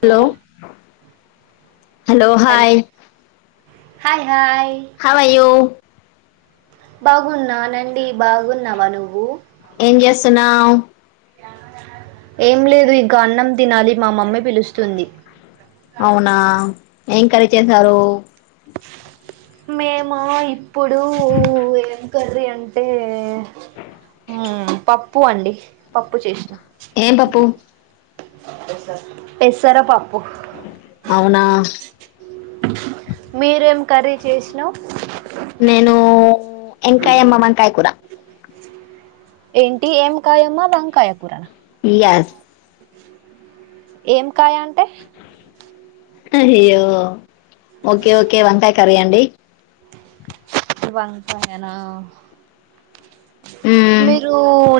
Hello hello hi హ how are you బాగున్నానండి బాగున్నావా నువ్వు ఏంచేస్తునవ్ ఏం లేదు ఇక అన్నం తినాలి మా మమ్మీ పిలుస్తుంది అవునా ఏంకర్రీ చేసారు మేము ఇప్పుడు ఏం కరీ అంటే పప్పు అండి పప్పు చేసినా ఏం పాపుూ పసార పాపు అవునా మీరేం కర్రీ చేసినా నేను ఎంకాయ అమ్మమకాయ కూరా ఏంటి ఏం కాయమ్మా బం కాయకుర ఎస్ ఏం కాయ అంటే య్యో ఓకే ఓకే వంతా కర అండి బతనా మ్మ్. మీరు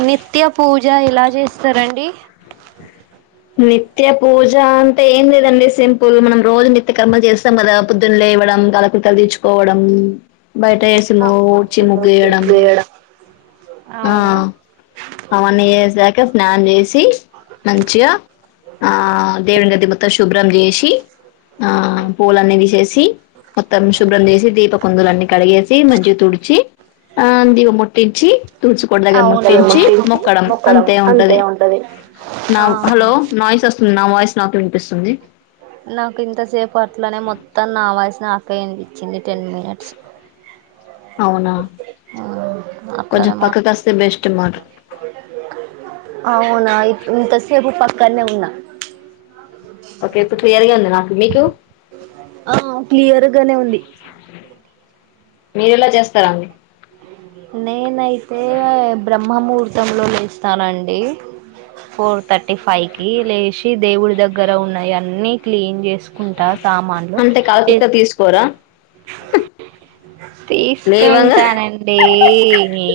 నిత్య పూజ ఇలా చేస్తారండి నిత్య పూజ అంటే ఏం లేదండి సింపుల్ మనం రోజు నిత్య కర్మలు చేస్తాం కదా పొద్దున లేవడం కలకకలు తీచ్చుకోవడం బయట వేసి ఆ, డ్చి రోజు ముగియడం చేయడం ఆ అవును అవన్ ఇసాక స్నాన్ చేసి మంచిగా ఆ దేవుని గది మొత్తం శుభ్రం చేసి ఆ పూలన్నదిసేసి మొత్తం శుభ్రం చేసి దీప కుందులన్నీ కడిగేసి మగా తుడిచి ఆ ద ముట్టించి తుడిచుకో దగ్గర ముట్టించి మొక్కడం అంతే ఉంటది నా ఆహా హలో వస్తుంది నా వాయిస్ నాకి వినిపిస్తుంది నాకు ఇంతసేపు అట్లనే మొత్తం నా వసు నా అక్కయ అనిపించింది టెన్ మినిట్స్ అవునా కొంచెం అట్లనే పక్కకు మాత్ర వస్తే బెస్ట్ మాట అవునాంతసపుప్ప కన వున్నా ఓకే ఇప్పుడు క్లియర్ గా ఉంది నాకు మీకు ఆ క్లియర్గానే ఉంది మీరేలా చేస్తారడి నేనైతే బ్రహ్మముహూర్తంలో లేస్తానండి ఫోర్ థర్టీ ఫైవ్కి లేచి దేవుడి దగ్గర ఉన్నాయి అన్నీ క్లీన్ చేస్త చసుకుంటా సామాన్లు అంటే కాలకృత్య తీసుకోరా లేవంగా తీసుకుంటానండి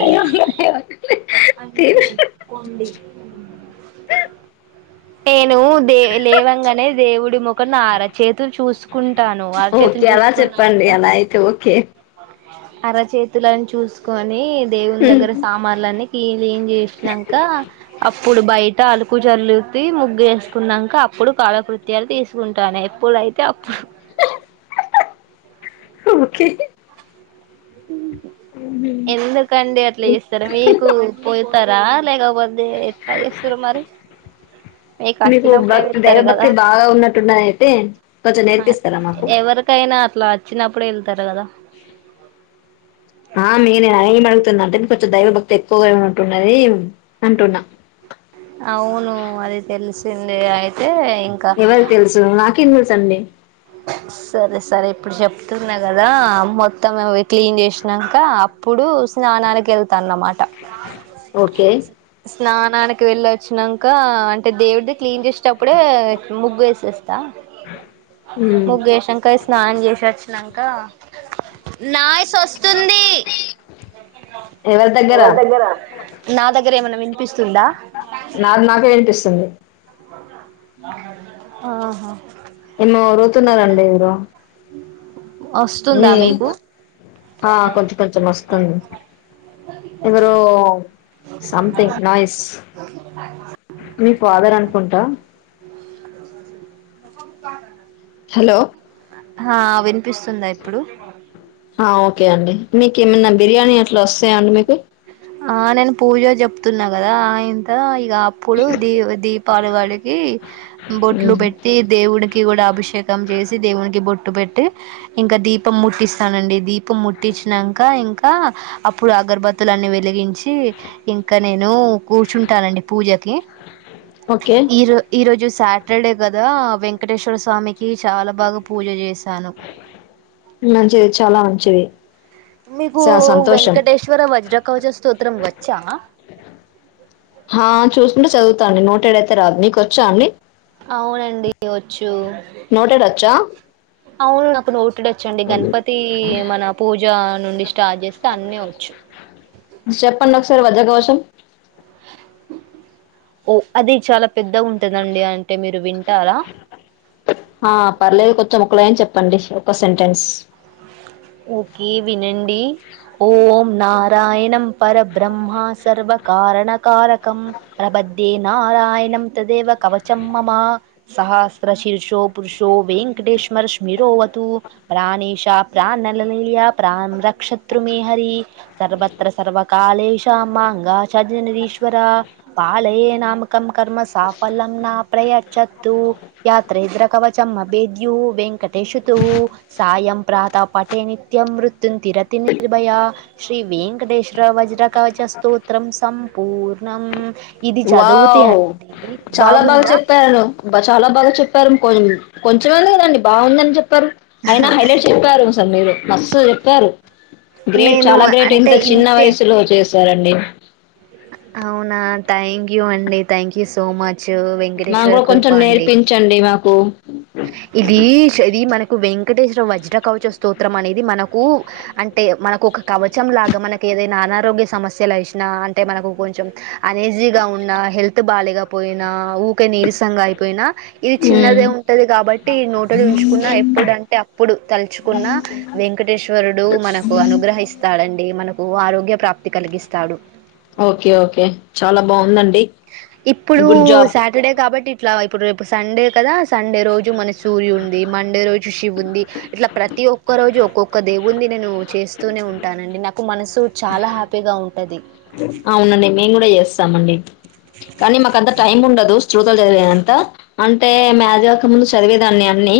లేవంగా లేవంగా అంగ కొండడి టెల్ నువు దే లేవంగానే దేవుడి ముఖన అరచతు చూసుకుంటాను ఓకే అరచతుని అలా చెప్పండి చూసుకున్నాక అలా అయితే ఓకే అరచేతులలను చూసుకొని దేవుని దగ్గర సామాన్లని చేసాక అప్పుడు బయట అలుకు చల్లుత ముగ్గు వేసుకున్నాక అప్పుడు కళకృత్యాలు తీసుకుంటాను ఎప్పుడైతే అప్పుడు ఓకే హ ఎందుకండి అట్లా చేస్తారా మీకు పోతారా లేకపోతే అదే ఎట్లా చేస్తారు మరి మీకు వచ్చినప్పుడే భక్తి వెళ్తారు కదా దైవభక్తి బాగా ఉన్నట్టున్నదయితే కొంచెం నేర్పిస్తారా మాకు ఎవరికైనా అట్లా వచ్చినప్పుడే వెళతారు కదా ఆ నేనే అయినా అడు అంటే కొంచెం దైవభక్తి ఎక్కువగానే ఉంటున్నది అంటున్నా అవును అది తెలిసిందే అయితే ఇంకా ఎవరికి తెలుసు మాకు క్లీన్చేస్తుండే సరే సరే ఇప్పుడు చెప్తున్నా కదా మొత్తం అవి క్లీన్ చేసినాక అప్పుడు స్నానానికి వెళ్తాను అన్నమాట ఓకే స్నానానికి వెళ్ళ వచ్చాక అంటే దేవుడి క్లీన్ చేసేటప్పుడే ముగ్గు వే చేస్తా మ్మ్ ముగ్గేశాంక స్నానం చేసి వచ్చినాక కా నాఇష్ తోస్తుంది ఎవరి దగ్గర నా దగ్గరే ఎం వినిపిస్తు నాకు నాకే వినిపిస్తుంది ఆహా ఏన్నో వొర్లుతున్నరండి ఎవరో మీ వస్తుందా మీకు ఆ కొంచెం కొంచెం వస్తుంది ఎవరో సంథింగ్ నాయిస్ మీ ఫాదర్ అనుకుంటా హలో హ వి వినిపిస్తుందా ఇప్పుడు ఆ ఓకే అండి నీకేమైనా బిర్యానీ వస్తాయా అండి మీకు ఆ నేను పూజ చెప్తున్నా కదా ఎంత ఇ అప్పుడు దీ దీ కాళ్లు కాలింది బొట్లు మ్మ్ పెట్టి దేవుడినికి కూడా అభిషేకం చేసి దేవునికి బొట్ బొట్లు పెట్టి ఇంకా దీపం ముట్టిస్తానండి దీపం ముట్టిచ్చినాక ఇంకా అప్పుడు అగర్బత్తులన్నీ వెలిగించి ఇంకా నేను కూర్చుంటానండి పూజకి ఓకే ఈరో ఈరోజు సాటర్డే కదా వెంకటేశ్వర స్వామికి చాలా బాగా పూజ చేశాను మంచిది చాలా మంచిది మీకు చా సంతోషం వెంకటేశ్వర వజ్రకవచ స్తోత్రం వ చ్చ ఆ చూసుకుంటే చదువుతా అండి నోటెడ్ అయితే రాదు మీకు వచ్చా అండి అవునండి వచ్చు నోటెడ్ వచ్చా అవును నాకు నోటిడ్ వచ్చండి గణపతి మన పూజ నుండి స్టార్ట్ చేస్తే అన్నీ వ చ్చు చెప్పండి ఒకసారి వజ్రఘోషం ఓ అది చాల ఆ పర్లేదు కొంచెం ఒక లైన్ చెప్ చెప్పండి ఒక సెంటెన్స్ ఓకే వినండి ఓం నారాయణం పరబ్రహ్మ సర్వ కారణకారక కం ప్రబధే నారాయణం తదేవ కవచం మమా సహస్ర శీర్షో పురుషో వెంకటేశమర స్మిరోవతు ప్రాణేషాప్ ప్రా నలలీల ప్రాణ రక్షత్రృ మేహరి సత్ర సర్కాాలేశా మాంగా చజనిరీశ్వరా పాళయ నామకం కర్మ సాఫల్యం నా ప్రయచ్చత్తు యాత్రిద్రకవచం అభేద్యు వెంకటేేశుతు సాయం ప్రాతప్ పటే నిత్యం మృత్యుం తిరతి నిర్భయ శ్రీ వెేంకటేశ్వర వజ్రకవచ స్తోత్రం సంపూర్ణం ఇది చదువుతే వావ్ అండి చాలా బాగా బాగుందా చెప్పారు అబ్బా చాలా బాగా చెప్పారు కొ కొంచెమే ఉంది కదా అండీ బాగుందని చెప్పి పరు అయిన హైలైట్ చెప్పారు అసలు మీరు మస్త్ చెప్పారు గ్రేట్ నేను చాలా గ్రేట్ అంటే ఇంత చిన్న ఇంతే వయసులో చేస్ చ్చరండి అవునా థాంక్యూ అండి థ్యాంక్ యూ సో మచ్ మాకు వెంకటేశ్వర కూడా కృప కొంచెం అండి నేర్పించండి మాకు ఓ ఇది చది మన కు వెంకటేశ్వరం వజ్రకవచ స్తోత్రం అనేది మనకు అంటే మనకు ఒక కవచం లాగా మనకు ఏదైనా అనారోగ్య సమస్యలు వచ్చిన అంటే మనకు కొంచెం అనేజీగా ఉన్నా హెల్త్ బాలేక పోయినా ఊకె నీరసంగా అయిపోయినా ఇది ఉమ్ చిన్నదే ఉ కాబట్టి నోటలు ఉంచుకున్నా ఎప్పుడు అంటే అప్పుడు తలుచుకున్నా వెంకటేశ్వరుడు మనకు అనుగ్రహిస్తాడు డే మనకు ఆరోగ్య ప్రాప్తి కలిగిస్తాడు ఓకే ఓకే చాలా బాగుంది అం ఇప్పుడు సాటర్డే కాబట్టి ఇట్లా ఇప్పుడు రేపు సండే కదా సండే రోజు మనసు సూర్యునిది మండే రోజు శి ఇవి ఉంది ఇట్లా ప్రతి ఒ ఒక్క రోజు ఒక్కొక్క దేవున్ని నేను చేస్తూనే ఉంటానండి నాకు మనసు చాలా హ్యాపీగా ఉం అవును అండీ మేము కూడా చేస్తామండి కానీ మాకు అంత టైమ్ ఉండదు చూతలు చదివే అంతా అం అంటే మేజవక ముందు చదివేదాన్ని అన్ని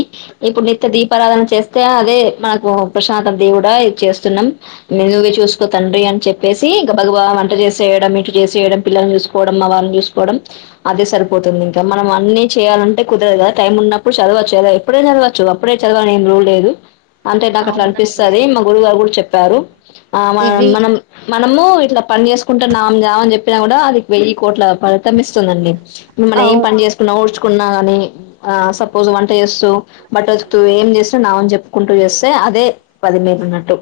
ఇప్పుడు నిత్య దీపారాధన చేస్తే అదే మనకు ప్రశాంత దేవుడా ఇది చేస్తున్నాం మెనుగా చూసుకో తండ్రి అని చెప్పేసి ఇంకా భగవా వంట చేసేయడం ఇటు చేసేయడం పిల్లల్ని చూసుకోవడం మా వాళ్ళని చూసుకోవడం అదే సరిపోతుంది ఇంకా మనం అన్ని చేయాలంటే కుదరదు కదా టైం ఉన్నప్పుడు చదవచ్చు కాద ఇప్పుడే చదవచ్చు అప్పుడే చదవాలని ఏం రూల్ లేదు అంటే నాకు అట్లా అవునండి అనిపిస్తది మా గురువు గారు కూడా చెప్పారు ఆ మనం ఇవి మనం మనము చేసుకుంటున్నాం జామ చెప్పినా కూడా అది వెయ్యి కోట్ల ఫలితం ఇస్తుంది అండీ మనం ఏ అవు పని చేసుకున్నా ఉడుచు కున్న గాని ఆ సపోజ్ వంట చేస్తూ బట్టలు ఉతుకుతూ ఏమ్ చేస్తున్నావ్ అని చే కుంటూ చేస్తే అదే పది మీ ఉన్నట్టు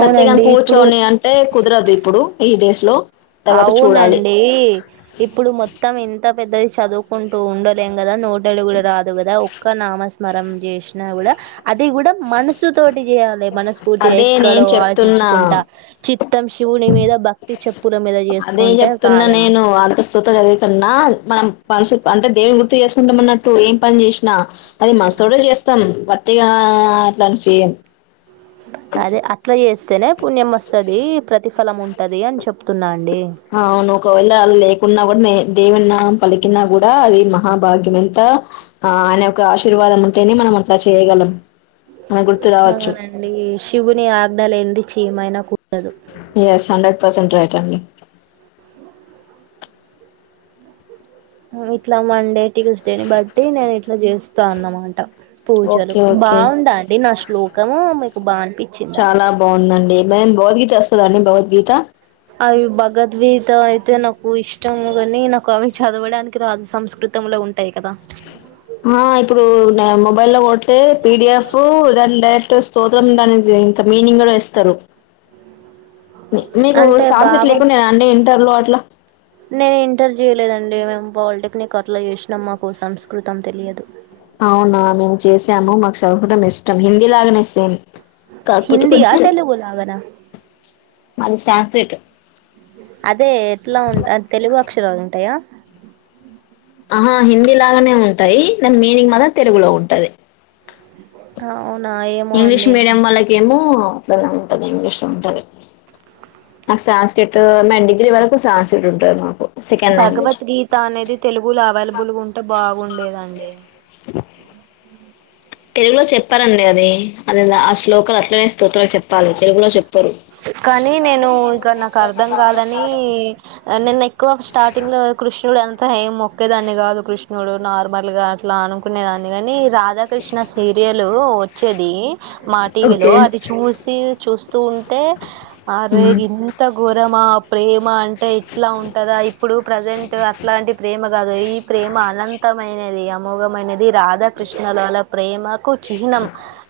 ప్రత్యేకంగా ఇప్పుడు కూర్చోని అంటే కుదరదు ఈ డేస్ లో అవునండి ఇప్పుడు మొత్తం ఇంత పెద్దది చదువుకుంటూ ఉండలేం కదా నోట్ దళగుడ రాదు కదా ఒక్క నమ స్మరం చేసి కూడా అది కూడా మనసు తోటి చేయాలి మనస్ఫూర్తిగా అదే ఎక్కడో నేను చెప్తున్నా ఆలోచించుకుంటా చి మొత్తం శివుని మీద భక్తి చెప్ అదే చెప్తున్నా నేను అంతస్తుత చదువుతున్నా మనం మనసు అంటే దేవుని గుర్తు చేసుకుంటామన్నట్టు ఏం పని చేసినా అది మనసుతోడే చేస్తాం పటిగా అట్లా చె అదే అట్లా చేస్తేనే పుణ్యం వస్తది ప్రతిఫలం ఉంటది అని చెప్తున్నాను అవును ఒకవేళ లేకుండా నేన్ దేవన్న పలికినా కూడా అది మహాభాగ్యం ఎంత ఆ ఆయన యొక్క ఆశీర్వాదం ఉంటేనే మనం అట్లా చేయగలం మన గుర్తు రావచ్చు అవునండి శివుని ఆజ్ఞలు ఎంది ఎమైన కు ఎస్ హండ్రెడ్ పర్సెట్ రైట్ అండి ఇట్లా మండే ట్యూస్డేని బట్టి నేను ఇట్లా చేస్తా అనమాట పూజలు ఓకే ఓకే బాగుందా అండి నా శ్లోకము మీకు బా అనిపిచిందా వస్తది అండి భవద్గీత అవి భగద్గీత అయితే నాకు ఇష్టము కాని నాకు అవి చదవడానికి రాదు సంస్కృతంలో ఉంటాయి కదా ఆ ఇప్పుడు మొబైల్ లో కొడితే పిడిఎఫ్ దాని డైరెక్ట్ స్తోత్రం దాని ఇంత మీనింగ్ కూడా ఇస్తారు మి-మీకు అంటే సార్స్ గిట్ల భావం లేకుండేన అండి ఇంటర్ లో అట్ల నేను ఇంటర్ చేయలేదండి మేము పాలిటెక్నిక్ అట్ల చేసినాం మాకు సంస్కృతం తెలియదు అవునా మేము చేసాము మాకు చదుకటం ఇష్టం హిందీ లాగానే సేమ్ కాకపోతే హిందీ ఆ తెలుగులాగానా మన సాంస్క్రిట్ అదే ఎట్లా ఉంట అంటే తెలుగు అక్షర ఉంటాయా ఆహా హిందీ లాగానే ఉంటాయి దాని మీనింగ్ మాత్రం తెలుగులో ఉంటది అవునా ఏమో ఇంగ్లీష్ అండి మీడియం వాళ్ళకేమో అట్లనే ఉంటది ఇంగ్లీష్ లో ఉంటది నాకు సాంస్క్రిట్ మే డిగ్రీ వరకు సాంస్క్రిట్ ఉంటుంది మాకు సెకండ్ లాంగ్వేజ్ భగవద్గీత అనేది తెలుగులో అవైలబుల్గా ఉంటే బాగుండేదండి తెలుగులో చెప్పారండి అది అది ఆ శ్లోకాలు అట్లనే స్తోత్రాల చెప్పాలి తెలుగులో చెప్ కానీ నేను ఇక నాకు అర్థం కాదని నిన్న ఎక్కువ స్టార్టింగ్ లో కృష్ణుడు అం త ఏం మొక్కేదాన్ని కాదు కృష్ణుడు నార్మల్ గా అట్లా అనుకునేదాన్ని గాని రాధాకృష్ణ సీరియల్ వచ్చేది మా టీవీ లో ఓకే అది చూసి చూస్తూ ఉం ఆ రే ఉమ్, ఇంత ఘోరమా ప్రేమ అంటే ఇట్లా ఉంటదా ఇప్పుడు ప్రజెంట్ అట్లాంటి ప్రేమ కాదు ఈ ప్రేమ అనంతమైన అది అమోగమైన ది రాధాకృష్ణల వాళ్ళ ప్రేమకు చిహ్నం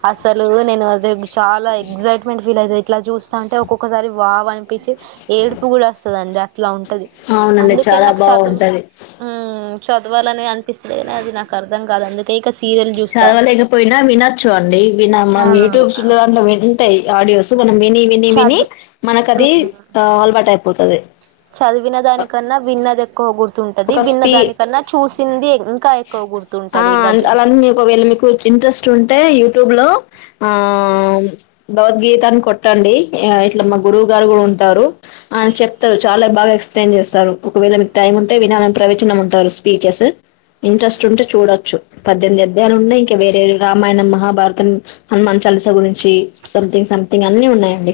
అస్ అసలు నేను అదే చాలా ఎక్సైట్మెంట్ ఫీల్ అయి ఇట్ల చూస్ ఉంటే ఒక్కొక్కసారి వావ్ అని పిచి ఏడుపు కూడా వస్తదండి ఇట్ల ఉం టది అవునండి అందుకే చాలా నాకు చదువు బాగుంటది ఉమ్ చదవాలని అనిపిస్తది కాని అది నాకు అర్థం కాదు అందుకే ఇక సీరియల్ చూస్తా చదవలేకపోయినా వినచ్చు అండి వినం ఆ మనం యూట్యూబ్స్ లో దాంట్లో విన్ ఉంటయి ఆడియోస్ మనం విని విని విని చది మనకది ఉమ్ ఆ అలవాటు అయిపోతది చదివిన అ దానికన్నా విన్నది ఎక్కువ గుర్తుంటది ఒక విన్న స్పీ దానికన్నా చూసింది ఇంకా ఎక్కువ ఆ గుర్తుంటది ఇంకా అలానీ మీకు ఒకవేళ మీకు ఇంట్రెస్ట్ ఉంటే యూట్యూబ్ లో ఆ భగవద్గీతని కొట్టండి ఇట్లా మా గురువు గారు కూడా ఉంటారు ఆ చెప్తారు చాలా బాగా ఎక్సప్లేన్ చేస్తారు ఒకవేళ మీకు టైం ఉం టె వినాలని ప్రవచనం ఉంటారు స్పీచెస్ ఇంట్రెస్ట్ ఉంటే చూడొచ్చు పద్దెనిమిది అధ్యాయలు ఉన్నాయి ఇంకా వేరే రామాయణం మహాభారతం హనుమాన్ చాలీస గురించి సంథింగ్ సంథింగ్ అన్ని ఉన్నాయండి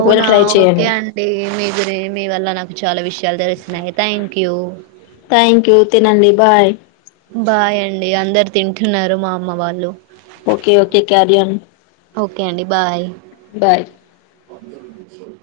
ఒకవేళ ట్రై ఓకే చేయండి. అండి మీ గురి మీ వల్ల నాకు చాలా విషయలు తేలుస్తున్నయి థ్యాంక్యూ యూ థ్యాంక్ యూ తీనండి బాయ్ బాయ్ అండి అందరూ తింటున్నారు మా అమ్మ వాళ్ళు ఓకే ఓకే క్యారియాన్ ఓకే అండి బాయ్ బాయ్ [inaudible]